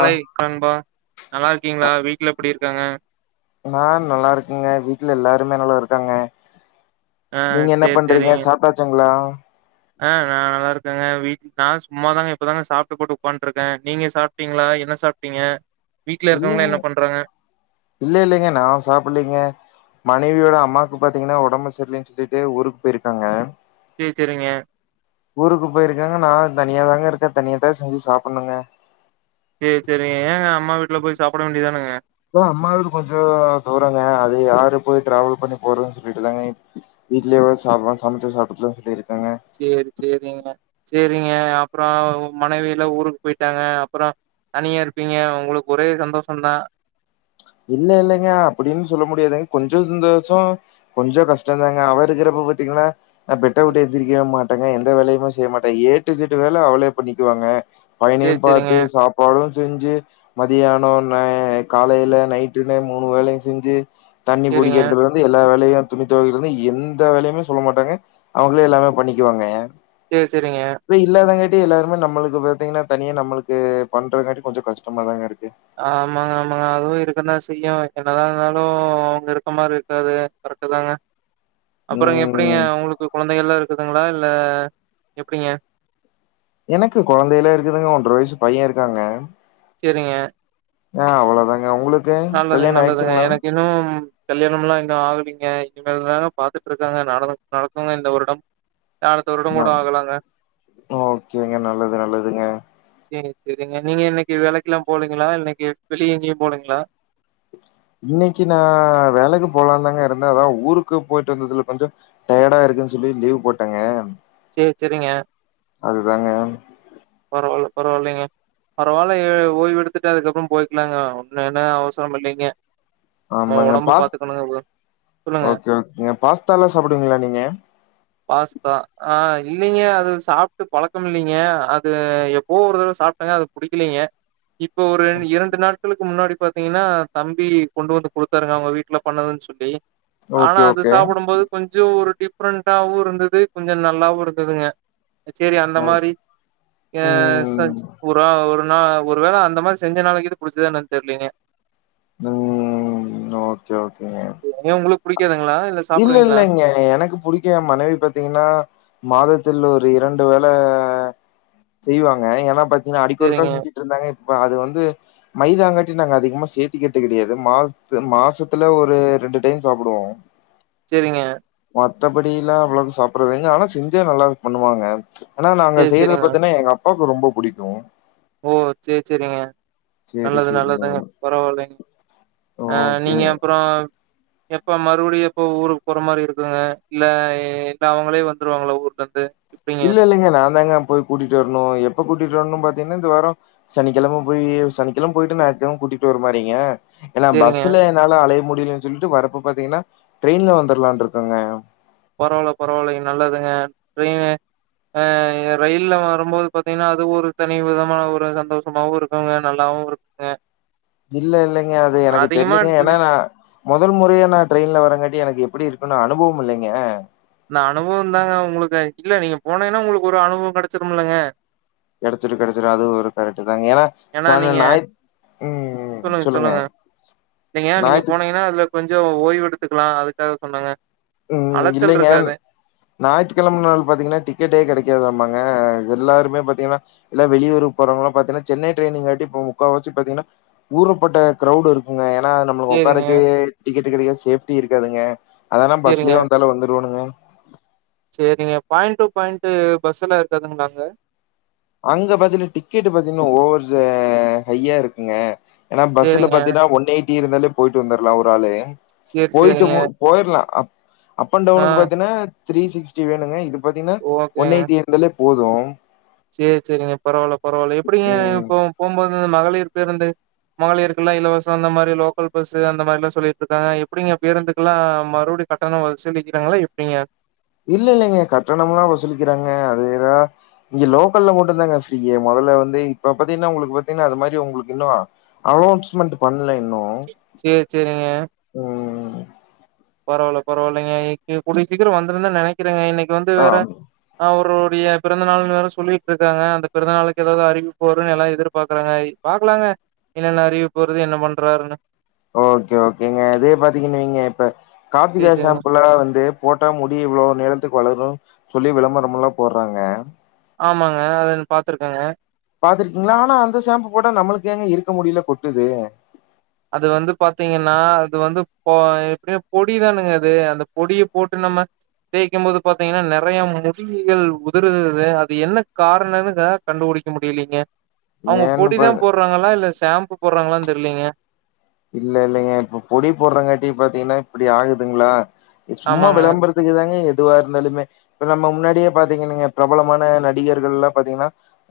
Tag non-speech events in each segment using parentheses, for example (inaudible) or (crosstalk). ஆ காண்பா நல்லாருக்கீங்ளா வீட்ல எப்டி இருக்காங்க நா நல்லாருக்கேங்க வீட்ல எல்லாருமே நல்லாருக்காங்க ஆ நீங்க என்ன சேரி பண்றீங்க சேரிங்க சாப்ட்டாச்சுங்களா ஆ நா நல்லாருக்கங்க வீ்ட் நா சும்மா தாங்க இப்பதாங்க சாப்ட்டு போட்டு உக்கான்டருக்கே நீங்க சாப் ப்ட்டீங்ளா என்ன சாப்ட்டீங்க வீட்ல இருக்கவங்களா இல்லங்க என்ன பண்றாங்க இல்ல இல்லேங்க நா சாப்பலங்க மனைவியோட அம்மாக்கு பாத்தீங்கனா ஒடம்பு சரில்லன் சொல்லிட்டு ஊருக்குபோயிருக்காங்க சேர் செரிங்க ஊருக்கு போயிருக்காங்க நா தனியா தாங்க இருக்கே தனியா தா செஞ்சு சாப்பின்னுங்க சேர் சேரிங்க ஏங்க அம்மா வீட்ல போய் சாப்புட வேண்டியதானெங்க (unintelligible) அம்மா வீடு கொஞ்சோ தூரொங்க அது யாரு போய் ட்ராவல் பண்ணி போறதுன் சொல்லிட்டு தாங்க இ வீட்லயே (unintelligible) சாப்புலா சமச்சு சாப்ட்டுக்லா சொல்லி இருக்கேங்க சேரி சேரிங்க சேரிங்க அப்றோ மனைவிலா ஊருக்கு போயிட்டாங்க அப்றோ தனியா இருப்பீங்க உங்களுக்கு ஒரே சந்தோஷந்தா இல்ல இல்லங்க அப்டின் சொல்ல முடியாதுங்க கொஞ்சோ சந்தோஷோ கொஞ்சோ கஷ்டந்தாங்க அவ இருக்கிறப்ப பாத்தீங்னா நா பெட்ட விட்டு எந்திரிக்கவே மாட்டேங்க எந்த வேலையுமே செய்ய மாட்டே ஏ டூ ஜட்டு வேல அவளே பண்ணிக்குவாங்க சேரி பையனையும் சேரிங்க பாத்து சாப்பாடு செஞ்சு மதியானோ நை காலைல நைட்டுனு மூனு வேளையு செஞ்சு தண்ணி சேரிங்க புடிக்கிறதுல ந்து எல்லா வேலையு துணி தொவக்கிறதுலந்து எந்த வேலையுமே சொல்ல மாட்டாங்க அவுங்களே எல்லாமே பண்ணிக்குவாங்க சேரி சேரிங்க அவ இல்லாதங்காட்டி எல்லாருமே நம்மளுக்கு பாத்தீங்கன்னா தனியா நம்மளுக்கு பண்றங்காட்டி கொஞ்சோ கஷ்டமா தாங்க இருக்கு ஆமாங்க ஆமாங்க அதுவு இருக்க தா செய்யு என்ன தா இருந்தாலு அவுங்க இருக்கற மாரி இருக்காது கரெக்ட்டு தாங்க அப்பறங்க ம் எப்டிங்க உங்களுக்கு குழந்தைள்கள்லா இருக்குதுங்ளா இல்ல எப்டிங்க எனக்கு கொழந்தையெல்லா இருக்குதுங்க ஒன்ற வயசுப் பைய இருக்காங்க செரிங்க ஆ அவ்வளோதாங்க. உங்களுக்கு? நல்லதுங்க கல்யாணம் நல்லதுங்க ஆயிடுச்சுங்களா? எனக்கு இன்னும் கல்யாணம்லா இன்னு ஆகலீங்க இனிமேல்தாங்க பாத்துட்டு இருக்காங்க (unintelligible) நடக்குங்க இந்த வருடம் அடுத்த வருடம் நா கூட ஆகலாங்க. ஓக்கேங்க நல்லது நல்லதுங்க செரி செரிங்க நீங்க இன்னிக்கு வேலைக்லா போலங்ளா இன்னைக்கு வெளிய எங்கயு போலங்ளா இன்னைக்கு நா வேலைக்கு போலான்ந்தாங்க இருந்தே அதா ஊருக்கு போயிட்டு வந்ததுல கொஞ்சோ டயடா இருக்குன் சொல்லி லீவ் போட்டங்க சேர் செரிங்க பரவால பரவால்லைங்க பரவால்ல எ ஓய்வு எடுத்துட்டு அதுக்கப்றோ போய்க்லாங்க ஒன்னு என்ன அவசரம் இல்லைங்க நம்ம ஆமாங்க உடம்ப பாஸ் பாத்துக்கணுங்க. சொல்லுங்க. ஓக்கே ஓக்கேங்க பாஸ்தால்லா சாப்டுவிங்ளா நீங்க பாஸ்தா ஆ இல்லைங்க அது சாப்ட்டு பழக்கம் இல்லிங்க அது எப்போ ஒரு தடவ சாப்ட்டங்க அது புடிக்கலிங்க இப்ப ஒரு எ இரண்டு நாட் க்களுக்கு முன்னாடி பாத்தீங்னா தம்பி கொண்டு வந்து குடுத்தாருங்க அவுங்க வீட்ல பண்ணதுன் சொல்லி ஓகே ஆனா அது ஓகே. சாப்டும் போது கொஞ்சோ ஒரு டிஃப்ரெண்டாவு இருந்தது கொஞ்சோ நல்லாவு இருந்ததுங்க சேரி அந்த நல் மாரி அ ம். சச் வுறா ஒரு நா ஒரு வேள அந்த மாரி செஞ்சனால கீது புடுச்சதா என்னன் தெர்லங்கே ம் ஓக்கே ஓக்கேங்க ஏன் உங்களுக்கு அ புடிக்காதுங்களா? இல்ல சாப்பிடுவீங்களா? இல்லங்க எனக்கு புடிக்க மனைவி பாத்தீங்னா மாதத்தில் ஒரு இரண்டு வேள செய்வாங்க ஏன்னா பாத் இங்க அடிக்க ஒருக்கா சரிங்க, செஞ்சுட்டு இருந்தாங்க இப்ப அது வந்து மைதாங்காட்டி நாங்க அதிகமா சேத்திகுறது கெடையாது மா மாசத்துல ஒரு ரெண்டு டைம் சாப்புடுவோ சேரிங்க மத்தபடில்லா அவ்ளோவு சாப்புட்றதுங்க ஆனா செஞ்சா நல்லா பண்ணுவாங்க ஆனா நாங்க சரி, செய்றது சரிங்க. பத்தீன்னா எங்க அப்பாவுக்கு ரொம்ப புடிக்கு ஓ சே செரிங்க சேரி நல்லது சேரிங்க நல்லதுங்க பரவாயில்லைங்க ஆ நீங்க ஓகேங்க அப்றோ எப்போ மறுபடியு எப்போ ஊருக்கு போற மாரி இருக்குங்க இல்ல இல்ல அவுங்களே வந்துருவாங்கள ஊர்ல இருந்து எப்டிங்க இல்ல இல்லங்க நா தாங்க போய் கூடிட்டி வர்ணு எப்ப கூட்டிட்டு வரணு பாத்தீங்கன்னா இந்த வாரோ சனிக்கிழம போய் சனிக்கிழம் போயிட்டு ஞாயித்கிழம கூட்டிட்டு வர மாறிங்க ஏன்னா சேரிங்க பஸ்சுல என்னால அலைய முடியலன் சொல்ட்டு வரப்ப பாத்தீங்கன்னா ட்ரெயின்ல வந்துரலான் இருக்கங்க பரவால்ல பரவால்லங்க நல்லதுங்க ட்ரெயினு ஆ ரயில்ல வரும்போது பாத்தீங்னா அது ஒரு தனி விதமான ஒரு சந்தோஷமாவு இருக்குங்க நல்லாவு இரு அ இல்ல இல்லைங்க அது எனக்கு தெரிலங்க ஏன்னா நா முதல் முறையா நா ட்ரெயின்ல வரங்காட்டி எனக்கு எப்டி இருக்குனு அனுபவம் இல்லைங்க இந்த அனுபவொ தாங்க உங்களுக்கு இல்ல நீங்க போனீங்கன்னா உங்களுக்கு ஒரு அனுபவம் கெடைச்சிருமில்லங்க கெடச்சிரு கெடச்சிரு அதுவு ஒரு கரெக்ட்டு தாங்க ஏன்னா ஏன்னா சனி, நீங்க ஞாயித் சொல்லுங்க சொல்லுங்க இல்லைங்க நீங்க ஞாயித்து போனீங்கன்னா அதுல கொஞ்சோ ஓய்வு எடுத்துக்கலா அதுக்காக சொன்னேங்க ம் இல்லைங்க ஞாயித்துக்கெழம நாள் பாத்தீங்கன்னா டிக்கெட்டே கெடைக்காதாம்மாங்க எல்லாருமே பாத்தீங்கன்னா எல்லா வெளியூர்க்கு போறவங்களா பாத்தீங்னா சென்னை ட்ரெயின் இல்லாட்டி இப்போ முக்கா வாசி பாத்தீங்கன்னா ஊருப்பட்ட கரவுடு இருக்குங்க ஏன்னா நம்மளுக்கு சேரிங்க உக்காரக்கே டிக்கெட்டு கெடைக்க சேஃப்டி இருக்காதுங்க அதனா சேரிங்க ச்சிலியோ வந்தாலு வந்துருவணுங்க சேரிங்க பாயிண்ட் டு பாயிண்ட்டு பஸ் எல்லா இருக்காதுங்களாங்க அங்க பாத்தினா டிக்கெட் பாத்தீங்கன்னா ஓவரு ஹையா இருக்குங்க ஏன்னா பஸ்ல சேரிங்க. பாத்தீங்கன்னா ஒன் எயிட்டி இருந்தாலே போயிட்டு வந்துட்லா ஒரு ஆளு சேரி, போயிட்டு சேரிங்க. மு போயிரலா அப் அண்ட் ஆ. டவுனுக்கு பாத்தீங்கன்னா த்ரீ சிக்ஸ்டி வேணுங்க இது பாத்தீங்கன்னா ஒன் ஓகேங்க. எயிட்டி இ ருந்தாலே போது சேரி சேரிங்க பரவால்ல பரவால்ல எப்டிங்க ம் இப்போ போம்போது மகளிர் பேருந்து மகளிர்குல்லா இலவசொ அந்த மாரி லோக்கல் பஸ்ஸு அந்த மாரிலா சொல்லிட்டு இருக்காங்க எப்டிங்க பேருந்துக்குல்லா மறுபடியு கட்டண வசூலிக்கிறாங்களா எப்டிங்க இல்ல இல்லங்க கட்டணம்ல்லா வசூலிக்கிறாங்க அது எதா இங்க லோக்கல்ல மட்டு தாங்க ஃப்ரீயு மெதல்ல இருந்து இப்ப பாத்தீங்கன்னா உங்களுக்கு பாத்தீங்கன்னா அது மாரி உங்களுக்கு இன்னு அனௌன்ஸ்மெண்ட் பண்ல இன்னு சேரி சேரிங்க ம் பரவாயில்ல பரவாயில்லங்க இக்கு கூடிய சீக்கிரொ வந்துருனு தா நெனைக்கிறேங்க இன்னைக்கு வந்து ஆ வேற அவருடைய பிறந்தநாள்னு வேற சொல்லிட்டு இருக்காங்க அந்த பிறந்தநாளுக்கு ஏதாவது அறிவிப்பு வருனு எல்லா எதிர்பாக்குறாங்க பாக்கலாங்க என்னென்ன அறிவிப்பு வருது என்ன பண்றாருன்னு ஓகே ஓகேங்க இதே பாத்தீங்கன்னு வைங்க இப்ப கார்த்திகா சேரி, சேரிங்க. ஷாம்புலா வந்து போட்டா முடி இவ்ளோ நீளத்துக்கு வளரு சொல்லி விளம்பரம் எல்லா போடுறாங்க ஆமாங்க அதுன் பாத்துருக்கங்க பாத்துருக்கீங்களா ஆனா அந்த ஷாம்பு போட்டா நம்மளுக்கு ஏங்க இருக்க முடியெல்லா கொட்டுது அது வந்து பாத்தீங்கன்னா அது வந்து பொ எப்டியு பொடிதானுங்க அது அந்த பொடிய போட்டு நம்ம தேய்க்கும் போது பாத்தீங்கின்னா நெறய முடிகள் உதுருது அது என்ன காரணன்னுக்க கண்டுபுடிக்க முடியலேங்க அவுங்க ஏன்னு பொட்டி பா தா போடுறாங்களா இல்ல ஷாம்பு போடுறாங்களா தெர்லேங்க இல்ல இல்லைங்க இப்ப பொடி போடுறங் காட்டி பாத்தீங்கன்னா இப்டி ஆகுதுங்களா சும்மா ஆமாங்க வெளம்பரத் க்குதாங்க எதுவா இருந்தாலுமே இப்ப நம்ம முன்னாடியே பாத்தீங்கின்னீங்க பிரபலமான நடிகர்கள் எல்லா பாத்தீங்ன்னா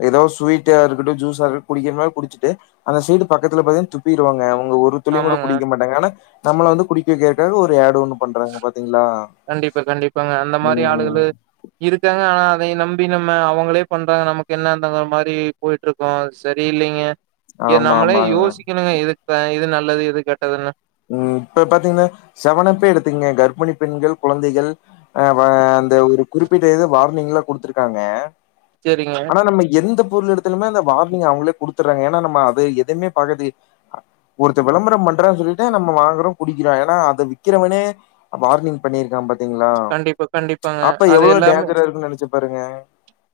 ஏதோ ஸ்வீட்டா இருக்கட்டு ஜூஸா இருக்கட்டு குடிக்கிறன குடிச்சுட்டு அந்த சைடு பக்கத்துல பாத்தா துப்பிடுவாங்க அவுங்க ஊர் ஒத் துளி கூட ஆமாங்க குடிக்க மாட்டாங்க ஆனா நம்மள வந்து குடிக்க வைக்கிறதுக்காக ஒரு ஏடு ஒண்ணு பண்றாங்க பாத்தீங்களா கண்டிப்பா கண்டிப்பாங்க அந்த மாரி ம் ஆளுகளு இருக்காங்க ஆனா அதையு நம்பி நம்ம அவுங்களே பண்றாங்க நமக்கு என்னந்தங்கிற மாரி போயிட்டு இருக்கோ சரில்லைங்க இத ஆமா நம்மளே ஆமாங்க யோசிக்கணுங்க எது ப்ப நல்லது எது கெட்டதுன்னு ம் இப்ப பாத்தீங்ன்னா செவனப்பே எடுத்துக்குங்க கர்ப்பிணி பெண்கள் கொழந்தைகள் அ இப்ப அந்த ஒரு குறிப்பிட்ட ஏதோ வார்னிங்லா குடுத்துருக்காங்க சேரிங்க ஆனா நம்ம எந்த பொருள் எடுத்தாலுமே அந்த வார்னிங் அவங்களே குடுத்துடுறாங்க ஏன்னா நம்ம அது எதையுமே பாக்குறது ஒருத்த விளம்பர பண்றா சொல்லிதா நம்ம வாங்குறோ குடிக்கிறாங்க ஏன்னா அத விக்கிறவனே பார்கிங் பண்ணியிருக்கா பாத்தீங்களா கண்டிப்பா கண்டிப்பாங்க அப்ப அது எவ்ளோ டேஞ்சரா இருக்குன் நெனச்சு பாருங்க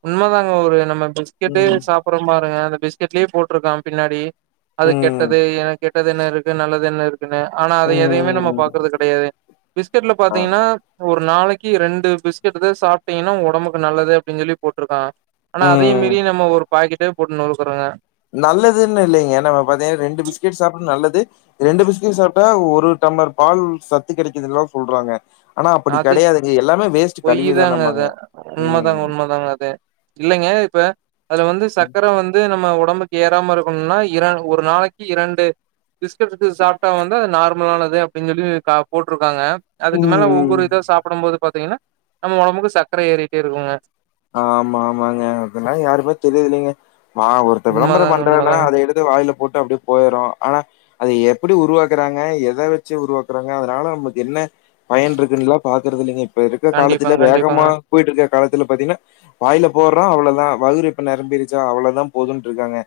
உண்ம தாங்க ஒரு நம்ம பிஸ்கெட்டே ம் சாப் அப்புறம் பாருங்க அந்த பிஸ்கெட்லயே போட்டுருக்கா பின்னாடி அது ம் கெட்டது ஏ கெட்டதுன்னு இரு எது நல்லது என்ன இருக்குன்னு ஆனா அத எதையுமே நம்ம ம் பாக்குறது கெடையாது பிஸ்கட்ல ஆ பாத்தீங்கின்னா ஒரு நாளைக்கி ரெண்டு பிஸ்கெட்டு தா சாப்ட்டீங்கன்னா ஒடம்புக்கு நல்லது அப்டின் சொல்லி போட்டுருக்கா ஆனா அதையு ம் மீறி நம்ம ஒரு பாக்கெட்டே போட்டு நெருக்குறோங்க நல்லதுன்ல்லா இல்லேங்க நம்ம பாத்தீங் ரெண்டு பிஸ்கெட் சாப்ன்னு நல்லது ரெண்டு பிஸ்கட் சாப்ட்டா ஒரு டம்மர் பால் சத்து கெடைக்கிதுன்லா சொல்றாங்க ஆனா அப்டி அது கெடையாதுங்க எல்லாமே வேஸ்ட் கழுவிதா நம்மாங்க ம் அதாங்க அதே இல்லேங்க இப்ப அதுல வந்து சக்கர வந்து நம்ம உடம்புக்கு ஏறாம இருக்கணும்னா இர ஒரு நாளைக்கி இரண்டு பிஸ்கட் டுத்து சாப்ட்டா வந்து அது நார்மலானது அப்டின் சொல்லி அ போட்டுருக்காங்க அதுக்கு மேல ம் ம் ஒவ்வொரு இதோ சாப்புடும் போது பாத்தீங்கென்னா நம்ம ஒடம்புக்கு சக்கரை ஏறிட்டே இருக்குங்க ஆமா ஆமாங்க இதல யாருக்மே தெரியல்லேங்க வா ஒருத்த விளம்பரோ உண்மதாங்க பண்றேன்றா உண்மதாங்க அத எடுத் து வாயில போட்டு அப்டியே போயிருவா ஆனா அது எப்டி உருவாக்குறாங்க எத வெச்சு உருவாக்குறாங்க அதனால நமக்கு என்ன பயன்று இருக்குன்னுல்லா பாக்குறது இல்லேங்க இப்ப இருக்க காலத்துல கண்டிப்பாங்க கண்டிப்பாங்க வேகமா போயிட்டு இருக்க காலத்துல பாத்தீங்ன்னா வாய்ல போட்றோ அவ்ளோதா வகுறு இப்ப நெரம்பிருச்சா அவ்ளோதா போதுன்டுருக்காங்க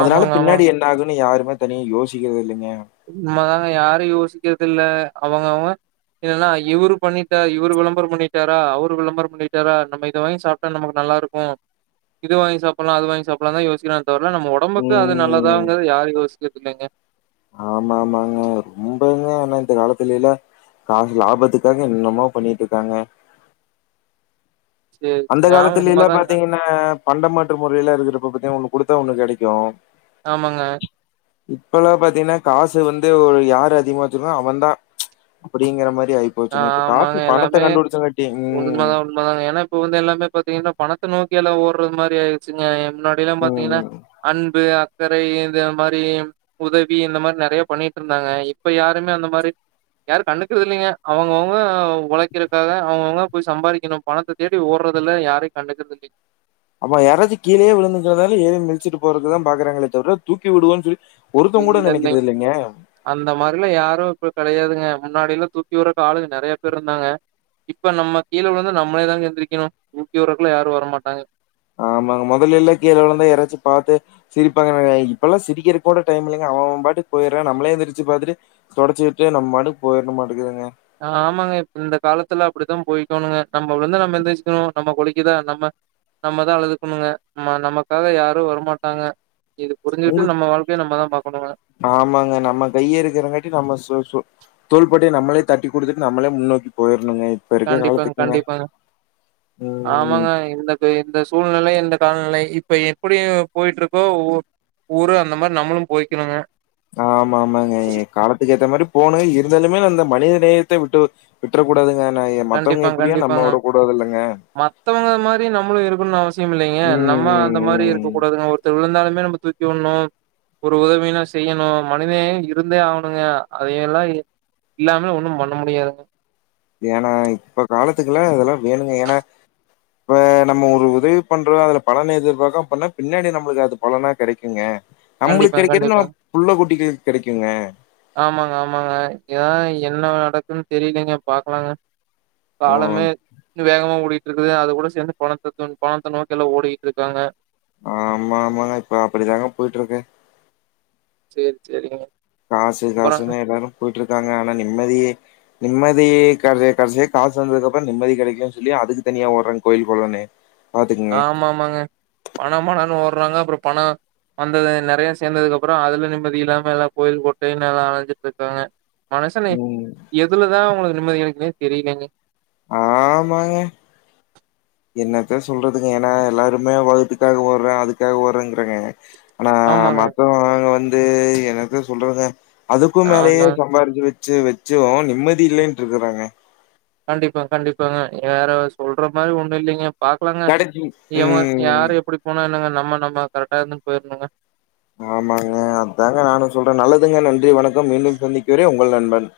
அதனால ஆமாங்க பின்னாடி ஆமாங்க என்ன ஆகுன்னு யாருமே தனிய யோசிக்கறது இல்லங்க நம்மதாங்க யாரு யோசிக்கறது இல்ல அவங்கவங்க இல்லன்னா இவுரு பண்ணிட்டா இவுரு விளம்பரோ பண்ணிட்டாரா அவரு விளம்பரோபண்ணிட்டாரா நம்ம இத வாங்கி சாப் ட்டா நமக்கு நல்லாருக்கு இது வாங்கி சாப்புட்லா அது வாங்கி சாப்புட்லா தா யோசிக்கிறா தவர நம்ம ஒடம்புக்கு அது ம். நல்லதாங்கறது யாரு யோசிக்கறது இல்லங்க ஆமா ஆமாங்க ரொம்பங்க ஆனா இந்த காலத்துலல்ல லாப லாபத்துக்காக என்னனமோ பண்ணிட்டு இருக்காங்க சேரி அந்த சேரி ஆமா காலத்துலேல்லா உண்மதாங்க பாத்தீங்ன்னா பண்டமாற்று முறைல்லா இருக்கு இப்ப பாத்தா ஒன்னு குடுத்தா ஒன்னு கெடைக்கு ஆமாங்க இப்பல்லா பாத்தீங்ன்னா காசு வந்து ஒ யாரு அதிகமா வச்சுருக்கோ அவந்தா அப்டிங்கிற மாரி ஆயிப்போச்சுங்க இப்ப ஆமாங்க காச்சு பணத்த கண்டுபுடுச்சங்காட்டி ம் ம்மா தாங்க ஏன்னா இப்ப வந்து எல்லாமே பாத்தீங்கன்னா பணத்த நோக்கி எல்லாமே ஓட்றது மாரி ஆய்ருச்சுங்க முன்னாடிலா ம் பாத்தீங்கன்னா ம் அன்பு சர்க்கரை இந்த மாரி உதவி இந்த மாரி நறையா பண்ணிட்டு இருந்தாங்க இப்ப யாருமே அந்த மாரி யாரு கண்டுக்குறது இல்லைங்க அவங்கவுங்க உழைக்கறக்காக அவங்கவுங்க போய் சம்பாரிக்கணு பணத்த தேடி ஓடுறதுல யாரயு கண்டுக்கறது இல்ல அப்ப யாராச்சி கீழயே விழுந்துங்கறதால ஏறி மிச்சிட்டு போறதுதா பாக்குறாங்களே தவிர தூக்கி விடுவோன் சொல்லி ஒருத்தங்கூட நெனைக்கிறது இல்லைங்க அந்த மாரிலா யாரு இப்ப கெடையாதுங்க முன்னாடில்லா தூக்கி ஊற ஆளு நறைய பேர் இருந்தாங்க இப்ப நம்ம கீழ விழுந்தா நம்மளே தாங்க எந்திரிக்கணு தூக்கிவிட்றகெல்லா யாரு வரமாட்டாங்க ஆமாங்க மொதல்ல எல்லா கீழ விழுந்தா யாராச்சி பாத்து சிரிபாங்க இப்பெல்லா சிரிக்கறக்கூட டைம் இல்லங்க அவ அவ பாட்டுக்கு போய்ட்றா நம்ளே எந்திரிச்சு பாத்துட்டு தொடச்சு விட்டு நம்ம மாட்டுக்கு போய்ர்டணுமாட்டேக்குதுங்க ஆமாங்க இப் இந்த காலத்துல அப்டிதா போய்க்கோணுங்க நம்ம விழுந்தா நம்ம எந்துச்சிக்கணு நம்ம குழிக்குதா நம்ம நம்மதா அழுதுக்கணுங்க ஆமா நமக்காக யாரு வரமாட்டாங்க இது புரிஞ்சிட்டு உங்க நம்ம வாழ்க்கைய நம்ம தா பாக்கணுங்க ஆமாங்க நம்ம கைய்யே இருக்கறங்காட்டி நம்ம சோ சோ தோள்பட்டைய நம்ளே தட்டி குடுத்துட்டு நம்மளே முன்னோக்கி போயிறணுங்க கண்டிப்பாங் கண்டிப்பாங்க ம் ஆமாங்க இந்த இந்த சூழ்நிலை இந்த காலநிலை இப்ப எப்டி போயிட்டு இருக்கோ உ ஊரு அந்த மாரி நம்முளு போய்கக்கணுங்க ஆமா ஆமாங்க காலத்துக்கு ஏத்த மாரி போணு இருந்தாலுமே அந்த மனிதநேயத்த விட்டு விட்றக்கூடாதுங்க ந ஏ மத்தவங்க எப்டியோ நம்ம வுட கூடாதுல்லங்க மத்தவங்களமாரி நம்ளு இருக்கணும்னு அவசியம் இல்லைங்க நம்ம அந்த மாரி ம் இருக்கக்கடாதுங்க ஒருத்தர் விழுந்தாலுமே நம்ம தூக்கி விட்ணும் ஒரு உதவினா செய்யணு மனிநேயோ இருந்தே ஆகணுங்க அதயெல்லா இல்லாமே ஒன்னு பண்ண முடியாதுங்க ஏனா இப்ப காலத்துக்கெல்லா இதெல்லா வேணுங்க ஏனா இப்ப நம்ம ஒரு உதவி பண்றோ அதுல பலன எதிர்ப்க்காம பண்ணா பின்னாடி நம்ளுக்கு அது பலனா கெடைக்குங்க நம்ளுக்கு கண்டிப்பாங்க, கெடைக்கறது நம்ம கண்டிப்பாங்க. புள்ள குட்டிங்களுக்கு கெடைக்குங்க ஆமாங்க ஆமாங்க இதான் என்ன நடக்குன்னு தெரிலங்க பாக்கலாங்க ஓ காலமே வேகமா கூடி இருக்குது அது கூட சேந்து பணத்தை தொ நோக்கி ஓடிக்கிட்டு இருக்காங்க ஆமா ஆமாங்க இப்ப அப்டிதாங்க போயிட்டுருக்கு சேர் செரிங்க காசு காசுன்னா எல்லாரு போயிட்டு இருக்காங்க ஆனா நிம்மதியே நிம்மதிகாகவே கடசில காசு வந்ததுக்கு அப்பறோ நிம்மதி கெடைக்கும் சொல்லி அதுக்கு தனியா ஓடுறே கோயில் கொள்ளனு ஆ ஆமா ஆமாங்க பணம் பணன்னு ஒடுறாங்க அப்பறம் பணம் வந்தது நெறைய சேந்ததுக்கு அப்பறோ அதுல நிம்மதி இல்லாம எல்லா கோயில் கோட்டைன்னு எல்லா அழஞ்சிட்டு இருக்காங்க மனசன்ல ம் எதுலதா ஒங்களுக்கு நிம்மதி கெடைக்கும்னு தெரியலங்க ஆமாங்க என்னத்தா சொல்றதுங்க ஏன்னா எல்லாருமே வவுத்துகாக ஓடுறேன் அதுக்காக ஓடுறேன்றாங்க ஆமா ஆமாங்க, மத்தங்க அங்க வந்து என்னத சொல்றதுங்க அதுக்கும் மேலயே ஆமா. சம்பாதிச்சு வச்சு வச்சு வச்சோம் நிம்மதி இல்லைன்ட் இருக்குறாங்க கண்டிப்பா கண்டிப்பாங்க வேற சொல்ற மாரி ஒண்ணு இல்லைங்க பாக்கலாங்க கடைசி எவன் ம் யாரு எப்டி போனா என்னங்க நம்ம நம்ம கரெக்டா இருந்து போய்ருணுங்க ஆமாங்க அதாங்க நானு சொல்றே நல்லதுங்க நன்றி வணக்கம் மீண்டும் சந்திக்கிறே உங்கள் நண்பன்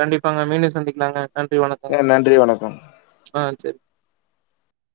கண்டிப்பாங்க மீண்டும் சந்திக்கலாங்க நன்றி வணக்கங்க அ நன்றி வணக்கம் ஆ சேரி